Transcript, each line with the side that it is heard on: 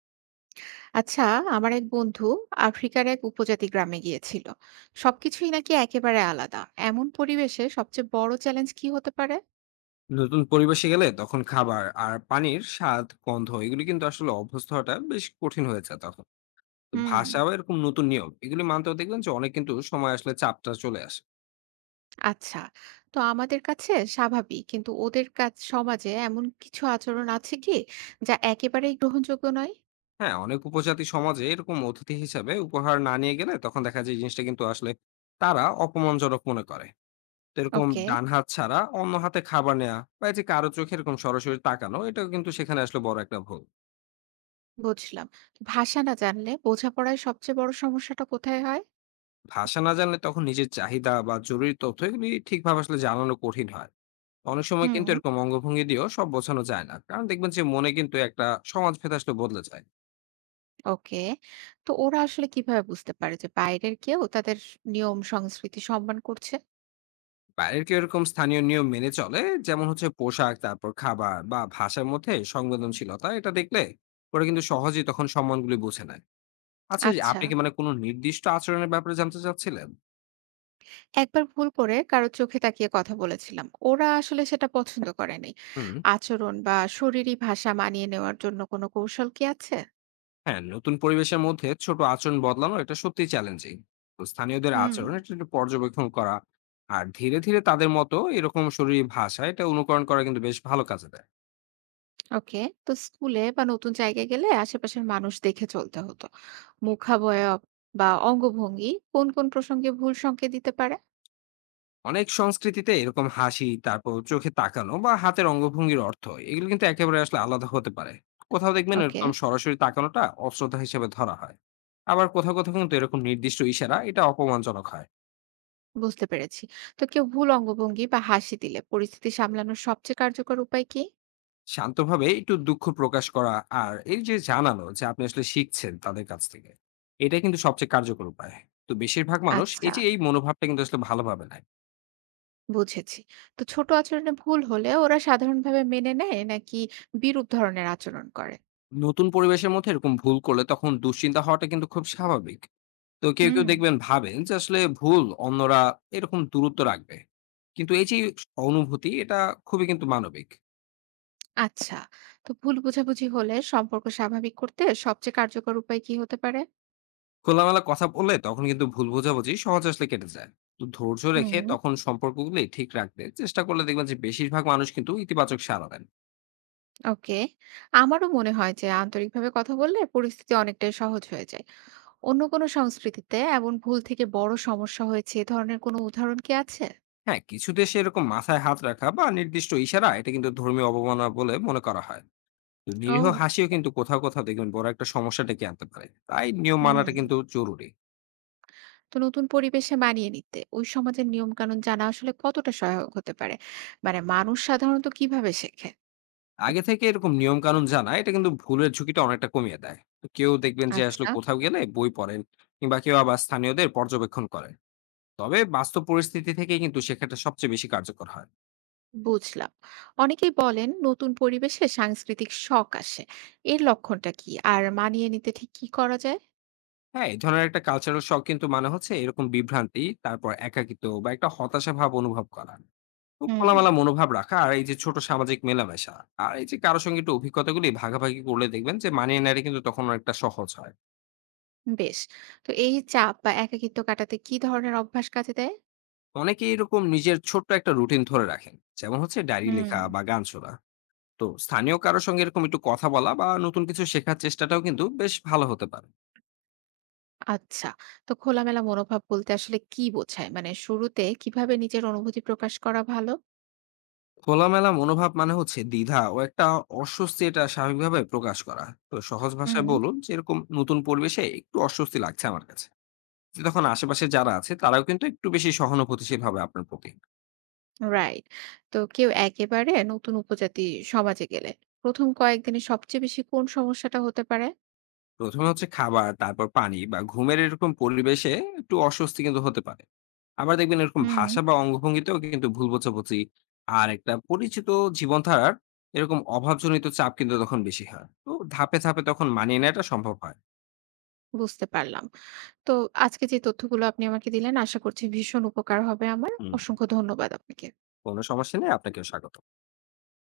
right: আচ্ছা, আমার এক বন্ধু আফ্রিকার এক উপজাতি গ্রামে গিয়েছিল। সবকিছুই নাকি একেবারে আলাদা। এমন পরিবেশে সবচেয়ে বড় চ্যালেঞ্জ কি হতে পারে?
left: নতুন পরিবেশে গেলে তখন খাবার আর পানির স্বাদ গন্ধ এগুলি কিন্তু আসলে অভ্যস্ত হওয়াটা বেশ কঠিন হয়ে যায় তখন। তো
right: হুম।
left: ভাষা বা এরকম নতুন নিয়ম এগুলি মানতেও দেখবেন যে অনেক কিন্তু সময় আসলে চাপটা চলে আসে।
right: আচ্ছা, তো আমাদের কাছে স্বাভাবিক কিন্তু ওদের কাছে সমাজে এমন কিছু আচরণ আছে কি যা একেবারেই গ্রহণযোগ্য নয়?
left: হ্যাঁ, অনেক উপজাতি সমাজে এরকম অতিথি হিসাবে উপহার না নিয়ে গেলে তখন দেখা যায় এই জিনিসটা কিন্তু আসলে তারা অপমানজনক মনে করে। তো এরকম
right: ওকে,
left: ডান হাত ছাড়া অন্য হাতে খাবার নেওয়া বা এই যে কারো চোখে এরকম সরাসরি তাকানো এটাও কিন্তু সেখানে আসলে বড় একটা ভুল।
right: বুঝলাম। ভাষা না জানলে বোঝাপড়ায় সবচেয়ে বড় সমস্যাটা কোথায় হয়?
left: ভাষা না জানলে তখন নিজের চাহিদা বা জরুরি তথ্য এগুলি ঠিকভাবে আসলে জানানো কঠিন হয়। অনেক সময় কিন্তু
right: হুম।
left: এরকম অঙ্গভঙ্গি দিয়েও সব বোঝানো যায় না, কারণ দেখবেন যে মনে কিন্তু একটা সমাজ ভেদ আসলে বদলে যায়।
right: ওকে, তো ওরা আসলে কিভাবে বুঝতে পারে যে বাইরের কেউ তাদের নিয়ম সংস্কৃতি সম্মান করছে?
left: বাইরের কেউ এরকম স্থানীয় নিয়ম মেনে চলে, যেমন হচ্ছে পোশাক, তারপর খাবার বা ভাষার মধ্যে সংবেদনশীলতা, এটা দেখলে ওরা কিন্তু সহজেই তখন সম্মানগুলি বুঝে নেয়। আচ্ছা, এই
right: আচ্ছা,
left: আপনি কি মানে কোনো নির্দিষ্ট আচরণের ব্যাপারে জানতে চাচ্ছিলেন?
right: একবার ভুল করে কারো চোখে তাকিয়ে কথা বলেছিলাম, ওরা আসলে সেটা পছন্দ করেনি।
left: হুম।
right: আচরণ বা শরীরী ভাষা মানিয়ে নেওয়ার জন্য কোনো কৌশল কি আছে?
left: হ্যাঁ, নতুন পরিবেশের মধ্যে ছোট আচরণ বদলানো এটা সত্যি চ্যালেঞ্জিং। তো স্থানীয়দের
right: হুম।
left: আচরণ এটা একটু পর্যবেক্ষণ করা আর ধীরে ধীরে তাদের মতো এরকম শরীরী ভাষা এটা অনুকরণ করা কিন্তু বেশ ভালো কাজে দেয়।
right: ওকে, তো স্কুলে বা নতুন জায়গায় গেলে আশেপাশের মানুষ দেখে চলতে হতো। মুখাবয়ব বা অঙ্গভঙ্গি কোন কোন প্রসঙ্গে ভুল সংকেত দিতে পারে?
left: অনেক সংস্কৃতিতে এরকম হাসি, তারপর চোখে তাকানো বা হাতের অঙ্গভঙ্গির অর্থ, এগুলো কিন্তু একেবারে আসলে আলাদা হতে পারে। কোথাও দেখবেন
right: ওকে,
left: এরকম সরাসরি তাকানোটা অশ্রদ্ধা হিসেবে ধরা হয়, আবার কোথাও কোথাও কিন্তু এরকম নির্দিষ্ট ইশারা এটা অপমানজনক হয়।
right: বুঝতে পেরেছি। তো কেউ ভুল অঙ্গভঙ্গি বা হাসি দিলে পরিস্থিতি সামলানোর সবচেয়ে কার্যকর উপায় কি?
left: শান্তভাবে একটু দুঃখ প্রকাশ করা আর এই যে জানানো যে আপনি আসলে শিখছেন তাদের কাছ থেকে, এটা কিন্তু সবচেয়ে কার্যকর উপায়। তো বেশিরভাগ মানুষ
right: আচ্ছা,
left: এই যে এই মনোভাবটা কিন্তু আসলে ভালোভাবে নেয়।
right: বুঝেছি। তো ছোট আচরণে ভুল হলে ওরা সাধারণভাবে মেনে নেয় নাকি বিরূপ ধরনের আচরণ করে?
left: নতুন পরিবেশের মধ্যে এরকম ভুল করলে তখন দুশ্চিন্তা হওয়াটা কিন্তু খুব স্বাভাবিক। তো কেউ
right: হুম।
left: দেখবেন ভাবেন যে আসলে ভুল অন্যরা এরকম দূরত্ব রাখবে। কিন্তু এই যে অনুভূতি, এটা খুবই কিন্তু মানবিক।
right: আচ্ছা, তো ভুল বোঝাবুঝি হলে সম্পর্ক স্বাভাবিক করতে সবচেয়ে কার্যকর উপায় কি হতে পারে?
left: খোলামেলা কথা বললে তখন কিন্তু ভুল বোঝাবুঝি সহজে আসলে কেটে যায়। তো ধৈর্য রেখে
right: হুম,
left: তখন সম্পর্কগুলি ঠিক রাখতে চেষ্টা করলে দেখবেন যে বেশিরভাগ মানুষ কিন্তু ইতিবাচক সাড়া দেন।
right: ওকে। আমারও মনে হয় যে আন্তরিকভাবে কথা বললে পরিস্থিতি অনেকটাই সহজ হয়ে যায়। অন্য কোনো সংস্কৃতিতে এমন ভুল থেকে বড় সমস্যা হয়েছে এ ধরনের কোনো উদাহরণ কি আছে?
left: হ্যাঁ, কিছু দেশে এরকম মাথায় হাত রাখা বা নির্দিষ্ট ইশারা, এটা কিন্তু ধর্মীয় অবমাননা বলে মনে করা হয়। তো নিরীহ
right: ও,
left: হাসিও কিন্তু কোথাও দেখবেন বড় একটা সমস্যা ডেকে আনতে পারে। তাই নিয়ম
right: হুম।
left: মানাটা কিন্তু জরুরি।
right: তো নতুন পরিবেশে মানিয়ে নিতে ওই সমাজের নিয়ম কানুন জানা আসলে কতটা সহায়ক হতে পারে? মানে মানুষ সাধারণত কিভাবে শেখে?
left: আগে থেকে এরকম নিয়মকানুন জানা এটা কিন্তু ভুলের ঝুঁকিটা অনেকটা কমিয়ে দেয়। তো কেউ দেখবেন যে আসলে
right: আচ্ছা,
left: কোথাও গেলে বই পড়েন, কিংবা কেউ আবার স্থানীয়দের পর্যবেক্ষণ করেন। তবে বাস্তব পরিস্থিতি থেকে কিন্তু শেখাটা সবচেয়ে বেশি কার্যকর হয়।
right: বুঝলাম। অনেকেই বলেন নতুন পরিবেশে সাংস্কৃতিক শখ আসে। এর লক্ষণটা কি আর মানিয়ে নিতে ঠিক কি করা যায়?
left: হ্যাঁ, এই ধরনের একটা কালচারাল শখ কিন্তু মানে হচ্ছে এরকম বিভ্রান্তি, তারপর একাকিত্ব বা একটা হতাশা ভাব অনুভব করা। তো
right: হুম,
left: খোলামেলা মনোভাব রাখা আর এই যে ছোট সামাজিক মেলামেশা আর এই যে কারো সঙ্গে একটু অভিজ্ঞতাগুলি ভাগাভাগি করলে দেখবেন যে মানিয়ে নেওয়াটা কিন্তু তখন অনেকটা সহজ হয়।
right: বেশ। তো এই চাপ বা একাকিত্ব কাটাতে কি ধরনের অভ্যাস কাজে দেয়?
left: অনেকেই এরকম নিজের ছোট্ট একটা রুটিন ধরে রাখেন, যেমন হচ্ছে ডায়েরি
right: হুম।
left: লেখা বা গান শোনা। তো স্থানীয় কারোর সঙ্গে এরকম একটু কথা বলা বা নতুন কিছু শেখার চেষ্টাটাও কিন্তু বেশ ভালো হতে পারে।
right: আচ্ছা, তো খোলামেলা মনোভাব বলতে আসলে কি বোঝায়? মানে শুরুতে কিভাবে নিজের অনুভূতি প্রকাশ করা ভালো?
left: খোলামেলা মনোভাব মানে হচ্ছে দ্বিধা ও একটা অস্বস্তি, এটা স্বাভাবিকভাবে প্রকাশ করা। তো সহজ ভাষায়
right: হুম,
left: বলুন যে এরকম নতুন পরিবেশে একটু অস্বস্তি লাগছে আমার কাছে। তখন আশেপাশে যারা আছে তারাও কিন্তু একটু বেশি সহানুভূতিশীল হবে আপনার প্রতি।
right: রাইট। তো কেউ একেবারে নতুন উপজাতি সমাজে গেলে প্রথম কয়েকদিনে সবচেয়ে বেশি কোন সমস্যাটা হতে পারে?
left: প্রথমে হচ্ছে খাবার, তারপর পানি বা ঘুমের এরকম পরিবেশে একটু অস্বস্তি কিন্তু হতে পারে। আবার দেখবেন এরকম
right: হুম,
left: ভাষা বা অঙ্গভঙ্গিতেও কিন্তু ভুল বোঝাবুঝি আর একটা পরিচিত জীবনধারার এরকম অভাবজনিত চাপ কিন্তু তখন বেশি হয়। তো ধাপে তখন মানিয়ে নেওয়াটা সম্ভব হয়।
right: বুঝতে পারলাম। তো আজকে যে তথ্যগুলো আপনি আমাকে দিলেন আশা করছি ভীষণ উপকার হবে আমার।
left: হুম,
right: অসংখ্য ধন্যবাদ আপনাকে।
left: কোনো সমস্যা নেই। আপনাকেও স্বাগত।